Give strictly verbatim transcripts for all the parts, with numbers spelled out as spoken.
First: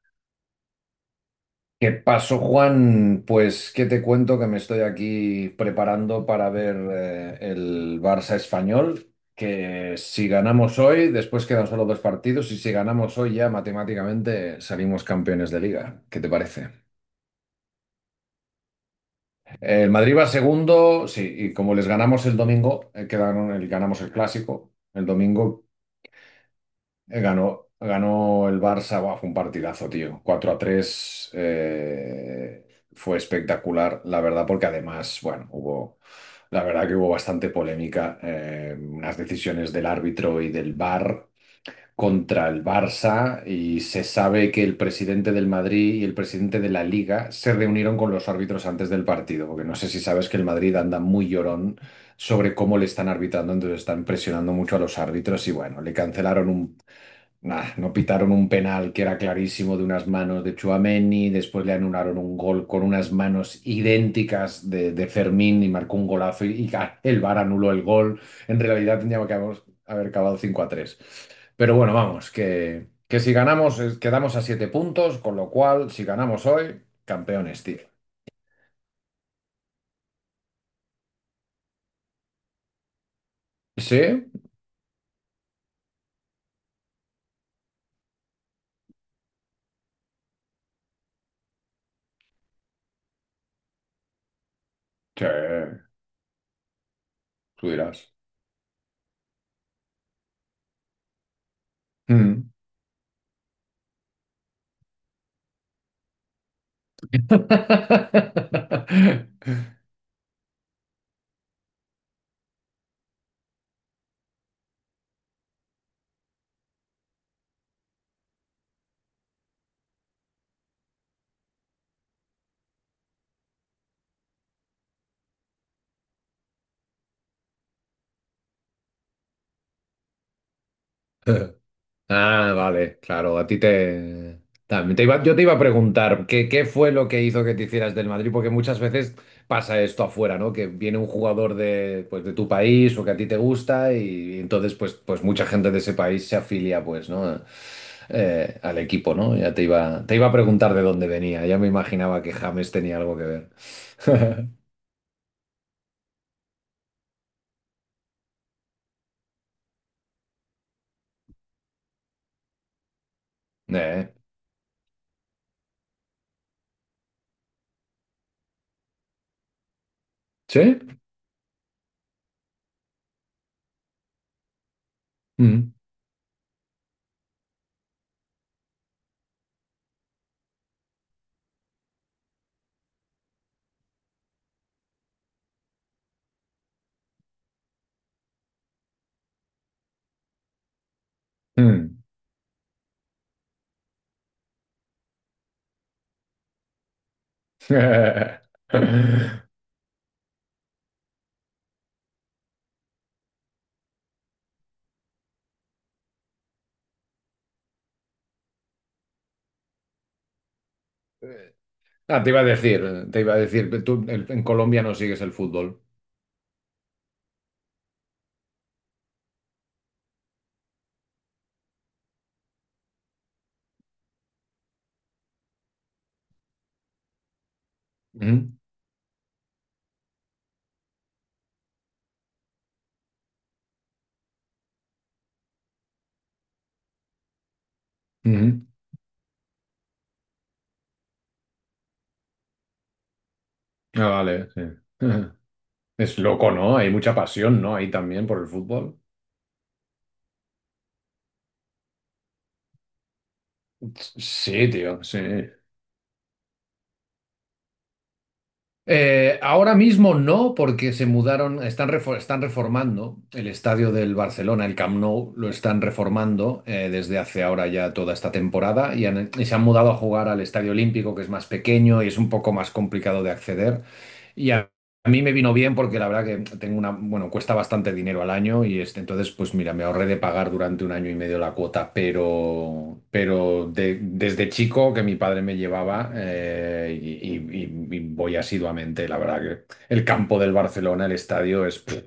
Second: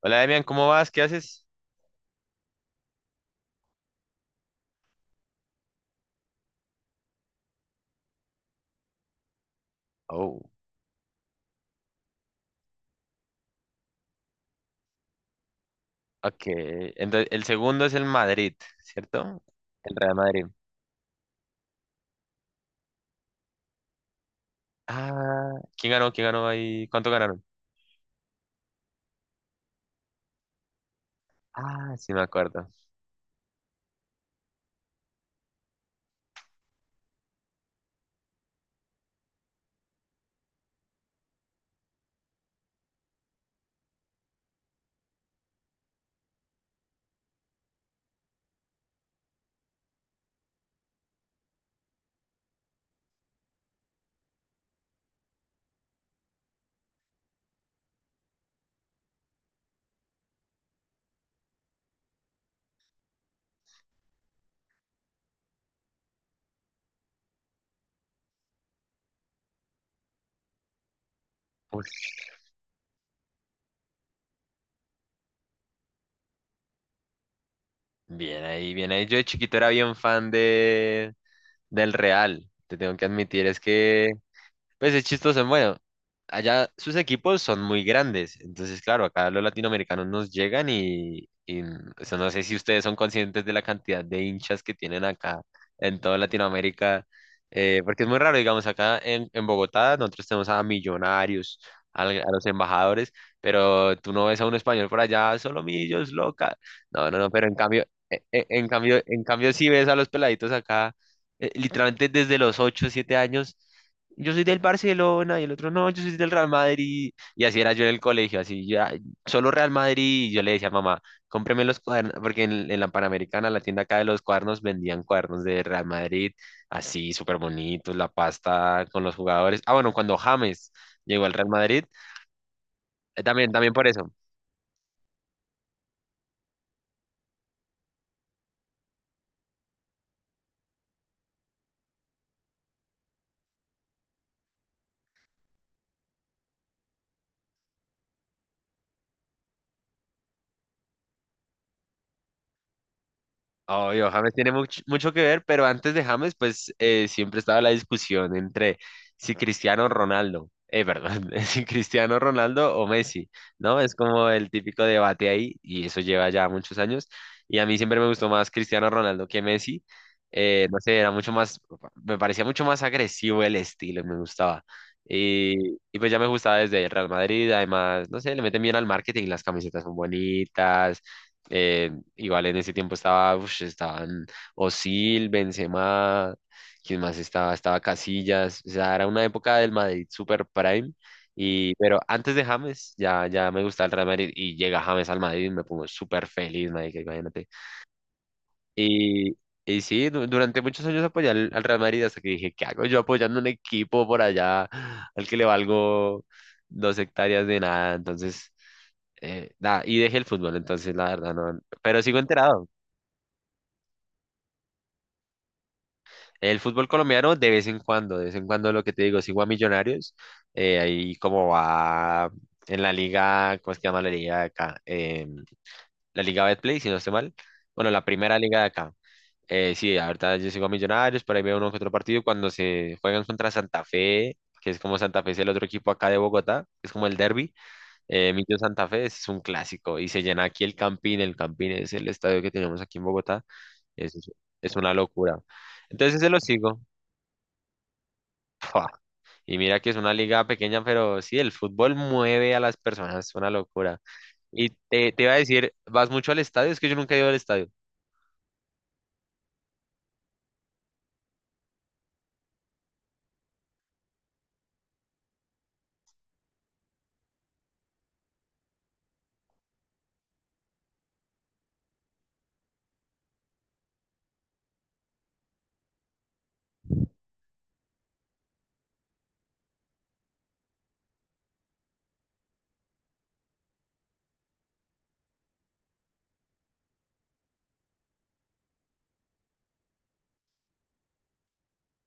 Hola, Demian, ¿cómo vas? ¿Qué haces? ¿Qué pasó, Juan? Pues, ¿qué te cuento? Que me estoy aquí preparando para ver eh, el Barça español, que si Oh, ganamos hoy, después quedan solo dos partidos, y si ganamos hoy ya matemáticamente salimos campeones de liga. ¿Qué te ok. parece? Entonces, el segundo es el Madrid, ¿cierto? El El Real Madrid va Madrid. segundo, sí, y como les ganamos el domingo, eh, quedaron, el- ganamos el clásico, el Ah, domingo. ¿quién ganó? ¿Quién ganó ahí? ¿Cuánto Eh, ganaron? Ganó, ganó el Barça. Buah, fue un partidazo, tío. Cuatro a tres, Ah, sí me eh, acuerdo. fue espectacular, la verdad, porque además, bueno, hubo, la verdad que hubo bastante polémica, eh, unas decisiones del árbitro y del V A R contra el Barça, y se sabe que el presidente del Madrid y el presidente de la Liga se reunieron con los árbitros antes del partido, porque no sé si sabes que el Madrid anda muy llorón sobre cómo le están arbitrando. Entonces están presionando mucho a los árbitros y bueno, le cancelaron un Nah, no pitaron un penal que era clarísimo de unas manos de Tchouaméni. Después le anularon un gol con unas manos idénticas de, de Fermín y marcó un golazo, y, y el V A R anuló el gol. En realidad tendríamos que haber, haber acabado cinco a tres. Pero Uy, bueno, vamos, que, que si ganamos eh, quedamos a siete puntos, con lo cual si ganamos hoy, campeones, tío. bien ahí, bien ahí. Yo de chiquito era bien fan de del Real. Te tengo que admitir, es ¿Sí? que pues es chistoso, bueno, allá sus equipos son muy grandes, entonces claro, acá los latinoamericanos nos llegan y, y, o sea, no sé si ustedes son conscientes de la cantidad de hinchas que tienen Sí, acá en toda Latinoamérica, tú eh, porque es dirás. muy raro, digamos, acá en, en Bogotá nosotros tenemos a millonarios, al- a, los Mm. embajadores, pero tú no ves a un español por allá, solo millos, loca. No, no, no, pero en cambio, e- e- en, cambio, en cambio sí ves a los peladitos acá, eh, literalmente desde los ocho siete años yo soy del Barcelona y el otro no, yo soy del Real Madrid. Y así era yo en el colegio, así ya, solo Real Madrid. Y yo le decía a mamá, cómpreme los cuadernos, porque en, en la Panamericana, la tienda acá de los cuadernos, vendían cuadernos de Real Madrid, así súper bonitos, la pasta con los jugadores. Ah, bueno, cuando James llegó al Real Madrid, Ah, vale, eh, claro, a también, ti también por eso. te... También te iba, yo te iba a preguntar, ¿qué, qué fue lo que hizo que te hicieras del Madrid? Porque muchas veces pasa esto afuera, ¿no? Que viene un jugador de, pues, de tu país o que a ti te gusta y, entonces pues, pues mucha gente de ese país se afilia, pues, ¿no? Eh, al equipo, ¿no? Ya te iba, te iba a preguntar de dónde venía, ya me imaginaba que James tenía algo que ver. Obvio, James tiene much- mucho que ver, pero antes de James, pues eh, siempre estaba la discusión entre si Cristiano Ronaldo, eh, perdón, si Cristiano Ronaldo o Messi, ¿no? Es Eh, como el típico debate ahí, y eso lleva ya muchos años, y a mí siempre me gustó más Cristiano Ronaldo que Messi, ¿Sí? eh, no sé, era mucho más, me parecía mucho más agresivo el estilo, me gustaba. Y, Mm, y pues ya me gustaba desde el Real Madrid, además, no sé, le meten bien al marketing, las camisetas son bonitas. Eh, Igual en ese tiempo estaba, ush, estaban Osil, Benzema, ¿quién más estaba? Estaba Casillas, o sea, era una época del Madrid super prime, y, mm. pero antes de James ya, ya me gustaba el Real Madrid y llega James al Madrid y me pongo súper feliz, marica, imagínate. Y, y sí, du- durante muchos años apoyé al, al Real Madrid hasta que dije, ¿qué hago yo apoyando un equipo por allá al que le valgo dos hectáreas de nada? Entonces. Eh, nada, y dejé el fútbol, entonces la verdad no, pero sigo Ah, te iba a enterado. decir, te iba a decir, tú el- en Colombia no sigues el fútbol. El fútbol colombiano de vez en cuando, de vez en cuando lo que te digo, sigo a Millonarios, eh, ahí como va en la liga, ¿cómo es que llama la liga de acá? Em, la liga Betplay, si no estoy mal. Bueno, la primera Ujú, liga de acá. Eh, sí, ahorita yo sigo a Millonarios, por ahí veo uno que otro partido cuando se juegan contra Santa Fe, que es como Santa Fe es el otro equipo acá de Bogotá, es como el derbi. Eh, Millo ujú. Santa Fe es un clásico y se llena aquí el Campín, el Campín es el estadio que tenemos aquí en Bogotá, Ah, es, vale, sí. es una locura. Es Entonces se lo loco, ¿no? sigo. Hay mucha pasión, ¿no? Ahí también por el fútbol. Y mira que es una liga pequeña, pero sí, el fútbol mueve a las personas, es una locura. Sí, Y tío, te, sí. te iba a decir, ¿vas mucho al estadio? Es que yo nunca he ido al estadio. Eh, ahora mismo no, porque se mudaron, están, refor- están reformando el estadio del Barcelona, el Camp Nou, lo están reformando eh, desde hace ahora ya toda esta temporada, y, han- y se han mudado a jugar al Estadio Olímpico, que es más pequeño y es un poco más complicado de acceder. Y a a mí me vino bien porque la verdad que tengo una, bueno, cuesta bastante dinero al año y este, entonces, pues mira, me ahorré de pagar durante un año y medio la cuota, pero, pero de- desde chico que mi padre me llevaba eh, y, y- y- y voy asiduamente, la verdad que el campo del Barcelona, el estadio es, pff,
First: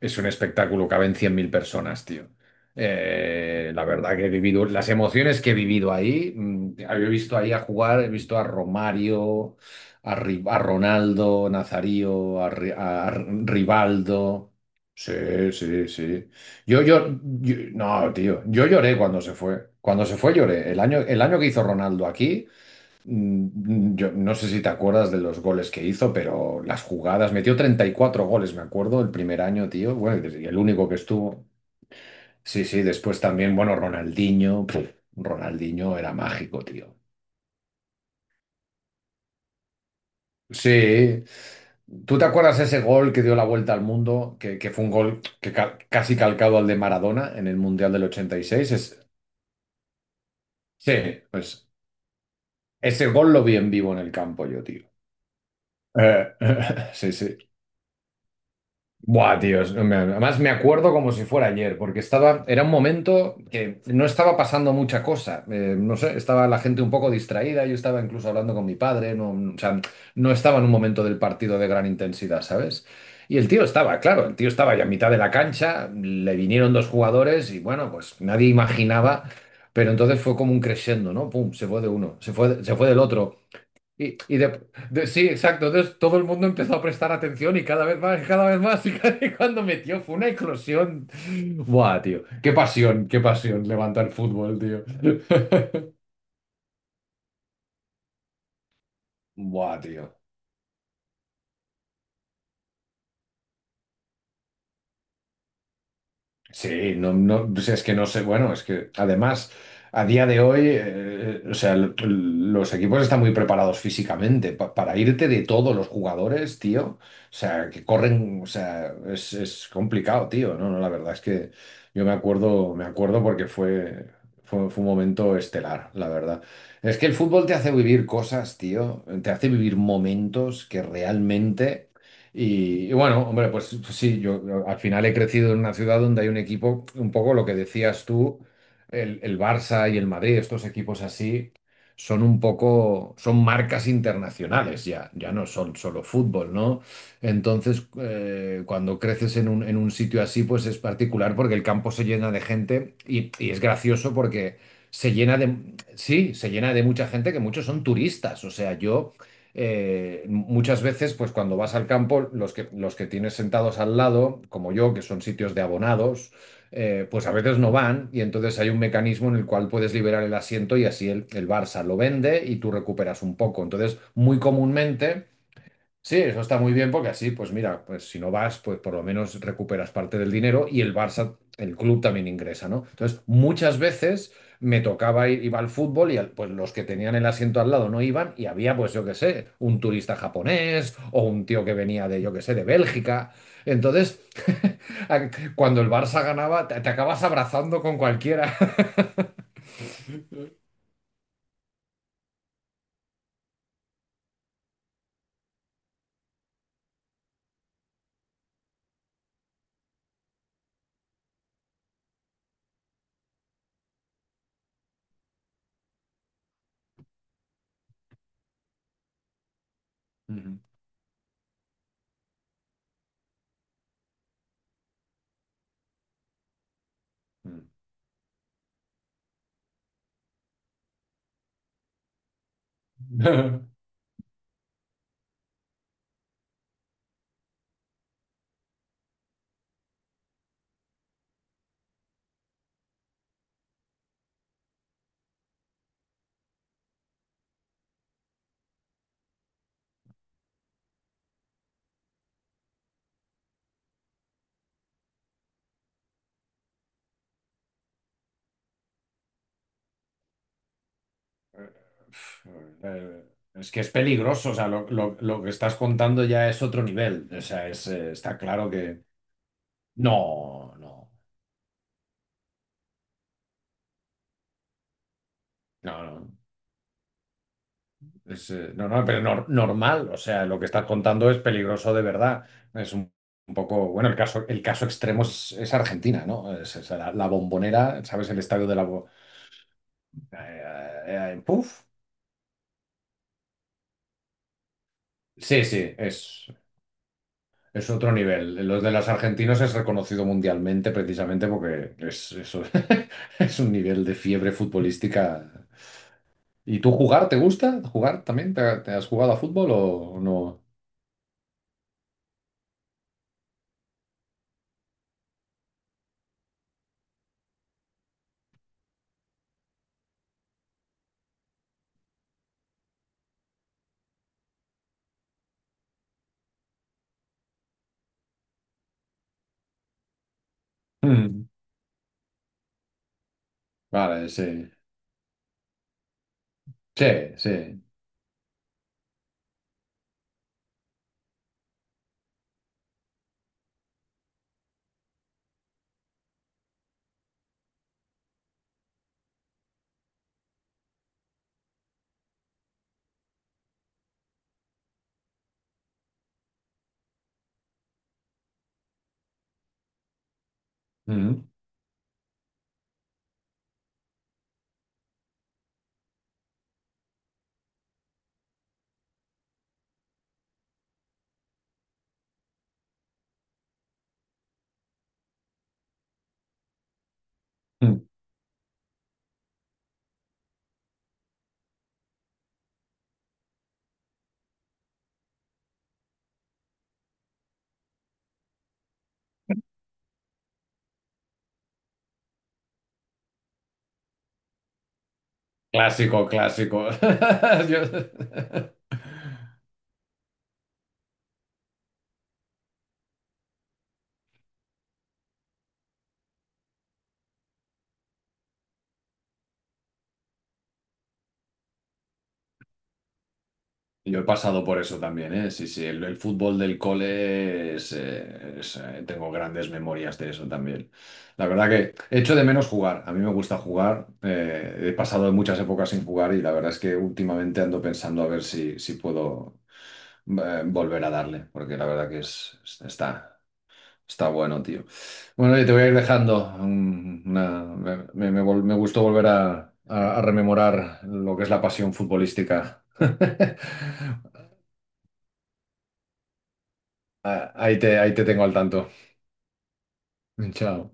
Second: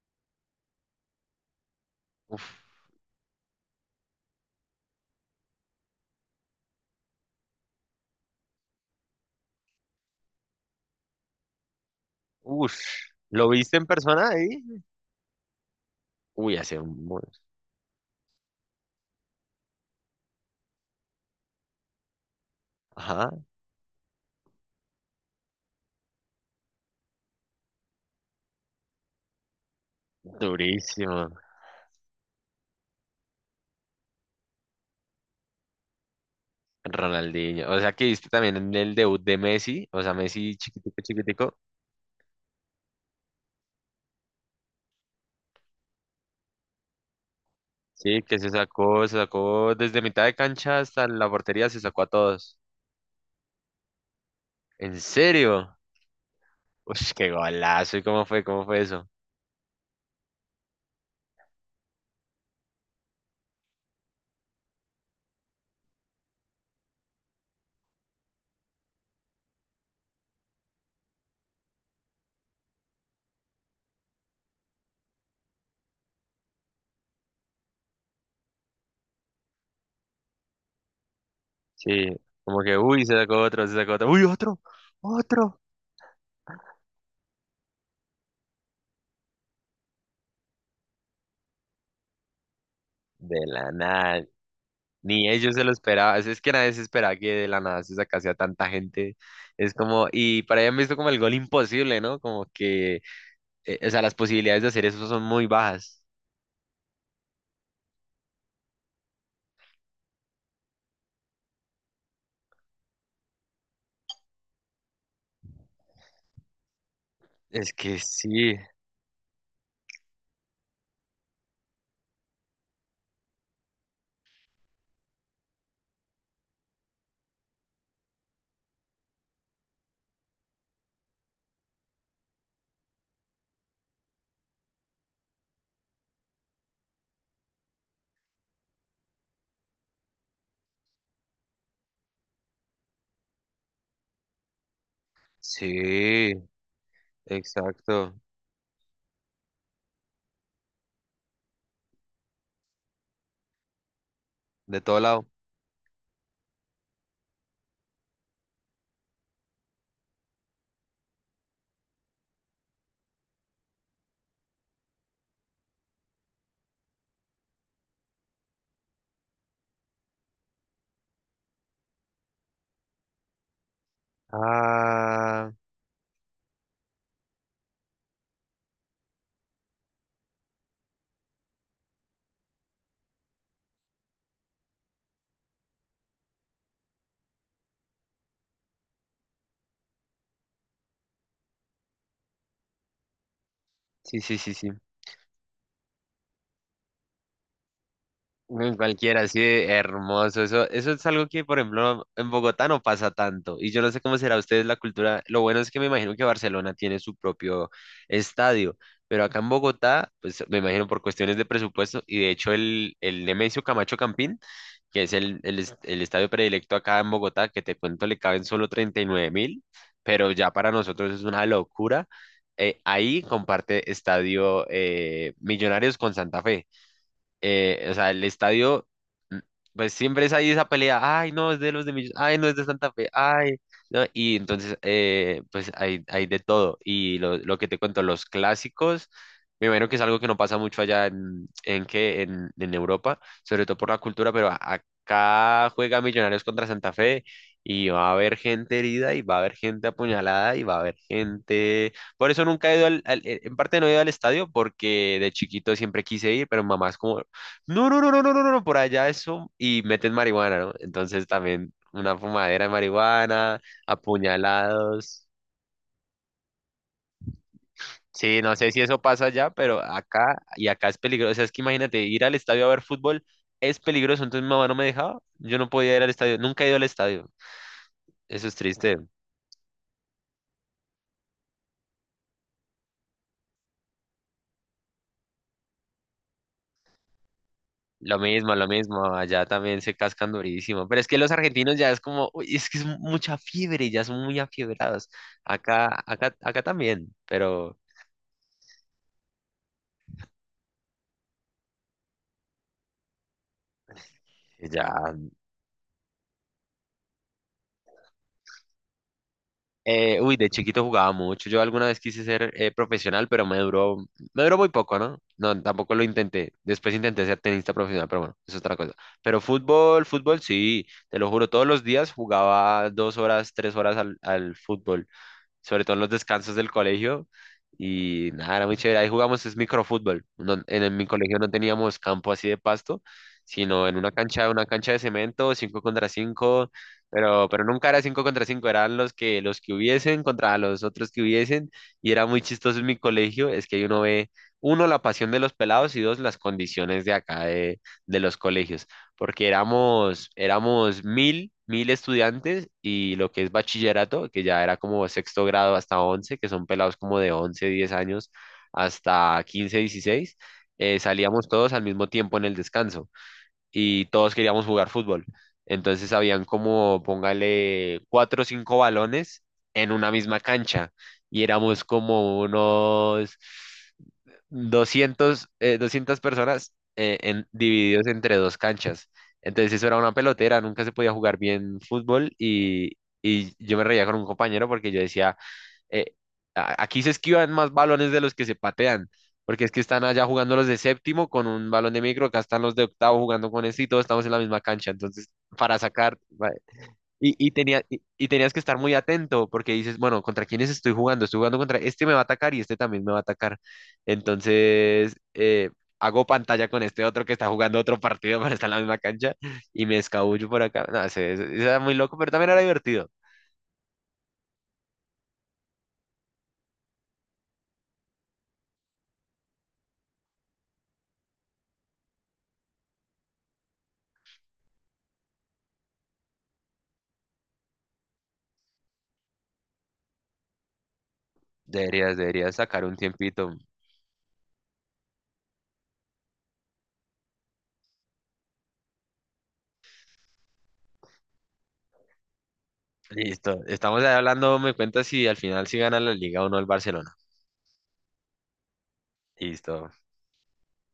es un espectáculo. Caben cien mil personas, tío. Uf, Eh, la verdad que he vivido, las emociones que he vivido ahí, mm, he visto ahí a jugar, he visto a Romario, a, Ri- a Ronaldo Nazario, a, Ri- uf. a ¿Lo viste en persona Rivaldo. ahí? Sí, sí, sí. Uy, hace Yo, un... yo, buen- yo- no, tío, yo lloré cuando se fue. Cuando se fue lloré. El año, el año que hizo Ronaldo aquí, Ajá, mm, yo no sé si te acuerdas de los goles que hizo, pero las jugadas, metió treinta y cuatro goles, me acuerdo, el primer año, tío. Bueno, y el único que durísimo. estuvo. Sí, sí, después también, bueno, Ronaldinho, puf, Ronaldinho era mágico, tío. Ronaldinho. O sea que viste también en el debut de Messi, o sea, Messi chiquitico, Sí. chiquitico. ¿Tú te acuerdas ese gol que dio la vuelta al mundo? Que, que fue un gol que ca- casi calcado al de Maradona en el Mundial del Sí, que se ochenta y seis. Es, sacó, se sacó desde mitad de cancha Sí, hasta la pues portería, se sacó a todos. ese gol lo vi en vivo en el campo yo, tío. ¿En serio? Eh, Uy, sí, qué sí. golazo. ¿Y cómo fue? ¿Cómo fue eso? Buah, tío, es- me- además me acuerdo como si fuera ayer, porque estaba, era un momento que no estaba pasando mucha cosa. Eh, no sé, estaba la gente un poco distraída, yo estaba incluso hablando con mi padre, no, o sea, no estaba en un momento del partido de gran intensidad, ¿sabes? Y el tío estaba, claro, el tío estaba ya a mitad de la cancha, le vinieron dos jugadores y bueno, pues nadie imaginaba, pero entonces fue como un crescendo, ¿no? Pum, se fue de Sí, uno, se como fue, se que, fue del uy, se otro. sacó otro, se sacó otro, Y, uy, y otro, de, de- sí, otro. exacto. Entonces todo el mundo empezó a prestar atención y cada vez más, y cada vez más. Y, cada- y cuando metió fue una eclosión. Buah, tío. Qué pasión, qué De pasión la levanta el nada, fútbol, tío. ni ellos se lo esperaban, es que nadie se esperaba que de la nada se sacase a tanta gente. Es Buah, como, tío. y para ellos han visto como el gol imposible, ¿no? Como que, eh, o sea, las posibilidades de hacer eso son muy bajas. Sí, no, no, o sea, es que no sé, bueno, es que además a día de hoy, eh, eh, o sea, l- l- los equipos están muy preparados físicamente pa- para irte de todos los jugadores, tío, o sea, Es que que corren, o sí, sea, es, es complicado, tío, no, no, la verdad es que yo me acuerdo, me acuerdo porque fue, fue, fue un momento estelar, la verdad. Es que el fútbol te hace vivir cosas, tío, te hace vivir momentos que realmente... Y, y bueno, hombre, pues, pues, sí, yo yo al final he crecido en una ciudad donde hay un equipo, un poco lo que decías tú, el, el Barça y el Madrid. Estos equipos así, son un poco, son marcas internacionales ya, ya no son solo sí, fútbol, ¿no? Entonces, exacto, eh, cuando creces en un, en un sitio así, pues es particular porque el campo se llena de gente y, y es gracioso porque de todo se lado. llena de, sí, se llena de mucha gente, que muchos son turistas, o sea, yo eh, muchas veces, pues cuando vas al campo, los que, los que tienes sentados al lado, como yo, que son sitios de abonados, eh, pues a veces no van y entonces hay un mecanismo en el cual puedes liberar el asiento y así el, el Barça lo vende y tú recuperas un poco. Entonces, muy comúnmente... Ah, Sí, eso está muy bien porque así, pues mira, pues si no vas, pues por lo menos recuperas parte del dinero y el Barça, el club también ingresa, ¿no? Entonces, muchas veces me tocaba ir, iba al fútbol y al- pues los que tenían el asiento al lado no iban y había, pues yo qué sé, un turista japonés o un tío que venía de, yo qué sé, de Bélgica. sí, Entonces, sí, sí, sí. a- cuando el Barça ganaba, te, te acabas abrazando con cualquiera. No, cualquiera, así de hermoso. Eso, eso es algo que, por ejemplo, en Bogotá no pasa tanto. Y yo no sé cómo será ustedes la cultura. Lo bueno es que me imagino que Barcelona tiene su propio estadio. Pero acá en Bogotá, pues me imagino por cuestiones de presupuesto. Y de hecho, el, el Nemesio Camacho Campín, que es el, el, es- el estadio predilecto acá en Bogotá, que te cuento le caben solo treinta y nueve mil. Pero ya Ujú. para nosotros es una locura. Eh, ahí comparte estadio eh, Millonarios con Santa Fe, Mm. eh, o sea, el estadio, mm, pues siempre es ahí esa pelea, ay, no, es de los de Millos, ay, no, es de Santa Fe, ay, ¿no? Y entonces, eh, pues hay, hay de todo. Y lo, lo que te cuento, los clásicos, me imagino que es algo que no pasa mucho allá en, en, ¿qué? en, en Europa, sobre todo por la cultura, pero a- acá juega Millonarios contra Santa Fe. Y va a haber gente herida, y va a haber gente apuñalada, y va a haber gente por eso nunca he ido al, al- eh, en parte no he ido al estadio porque de chiquito siempre quise ir, pero mamá es como, no, no, no, no, no, no, no, no, por allá eso y meten marihuana, ¿no? Entonces también una fumadera de Eh, marihuana, es que es peligroso, o sea, lo, lo- apuñalados. lo que estás contando ya es otro nivel, o sea, es, eh, está Sí, no sé claro si eso que... pasa allá, pero acá y No, acá es no, peligroso. O sea, es que imagínate, ir al estadio a ver fútbol es peligroso. Entonces mi mamá no me dejaba, yo no podía ir no, al no, estadio, nunca he ido al estadio. Eso es, es eh, no, triste. no, pero nor- normal, o sea, lo que estás contando es peligroso de verdad, es un, un poco, bueno, el caso, el caso extremo es, es Argentina, ¿no? Es, es la, la Bombonera, Lo ¿sabes? El mismo, lo estadio de la... Bo- mismo, allá también se cascan durísimo. Pero es eh, que los eh, eh, argentinos puf. ya es como, uy, es que es mucha fiebre, ya son muy afiebrados. Sí, sí, Acá, acá, es... acá también, pero Es otro nivel. Los de los argentinos es reconocido mundialmente precisamente porque es, eso es un nivel de fiebre ya. futbolística. ¿Y tú jugar te gusta? ¿Jugar también? ¿Te, te has jugado a fútbol o Eh, uy, de no? chiquito jugaba mucho. Yo alguna vez quise ser eh, profesional, pero me duró, me duró muy poco, ¿no? No, tampoco lo intenté. Después intenté ser tenista profesional, pero bueno, es otra cosa. Pero fútbol, fútbol, sí, te lo juro, todos los días jugaba dos horas, tres horas al, al fútbol, sobre todo en los descansos del colegio. Y nada, era muy chévere. Ahí jugamos es microfútbol. No- en, en mi colegio Mm, no teníamos campo así de pasto, sino en una Vale, cancha, una sí. cancha de cemento, cinco contra cinco, Sí, pero, pero sí. nunca era cinco contra cinco, eran los que, los que hubiesen contra los otros que hubiesen. Y era muy chistoso en mi colegio, es que ahí uno ve, uno, la pasión de los pelados, y dos, las condiciones de acá de, de los colegios, porque éramos, éramos mil, mil estudiantes, y lo que es bachillerato, que ya era como sexto grado hasta once, que son pelados como de once, diez años hasta quince, dieciséis, eh, Mm, salíamos todos al mismo tiempo en el descanso y todos queríamos jugar fútbol. Entonces habían como, póngale, cuatro o cinco balones en una misma cancha y éramos como unos doscientos eh, doscientas personas eh, en, mm. divididos entre dos canchas. Entonces eso era una pelotera, nunca se podía jugar bien fútbol, y, y, yo me reía con un compañero porque yo decía, eh, "A- aquí se esquivan más balones de los que se patean, porque es que están allá jugando los de séptimo con un balón de micro, acá están los de octavo jugando con ese y todos estamos en la misma cancha. Entonces, para sacar, Clásico, clásico. y, y, tenía, y, y tenías que Yo- estar muy atento porque dices, bueno, ¿contra quiénes estoy jugando? Estoy jugando contra este, me va a atacar, y este también me va a atacar. Entonces, eh, hago pantalla con este otro que está jugando otro partido para estar en la misma cancha y me escabullo por acá. No, se, se- se era muy loco, pero también era divertido. Yo he pasado por eso también, ¿eh? Sí, sí, el, el fútbol del cole es, eh, es, eh, tengo grandes memorias de eso también. La verdad que echo de menos jugar, a mí me gusta jugar, eh, he pasado muchas épocas sin jugar y la verdad es que últimamente ando pensando a ver si, si, puedo eh, volver a darle, porque la verdad Deberías, que deberías es, es- sacar un está, tiempito. está bueno, tío. Bueno, y te voy a ir dejando. Mm, una- me, me- me vol- me gustó volver a, a a rememorar lo que es la pasión futbolística. Listo. Estamos ahí hablando, me cuentas si al final si gana la liga o no el Barcelona. Ah, Ahí te, ahí te tengo al tanto. Listo. Chao.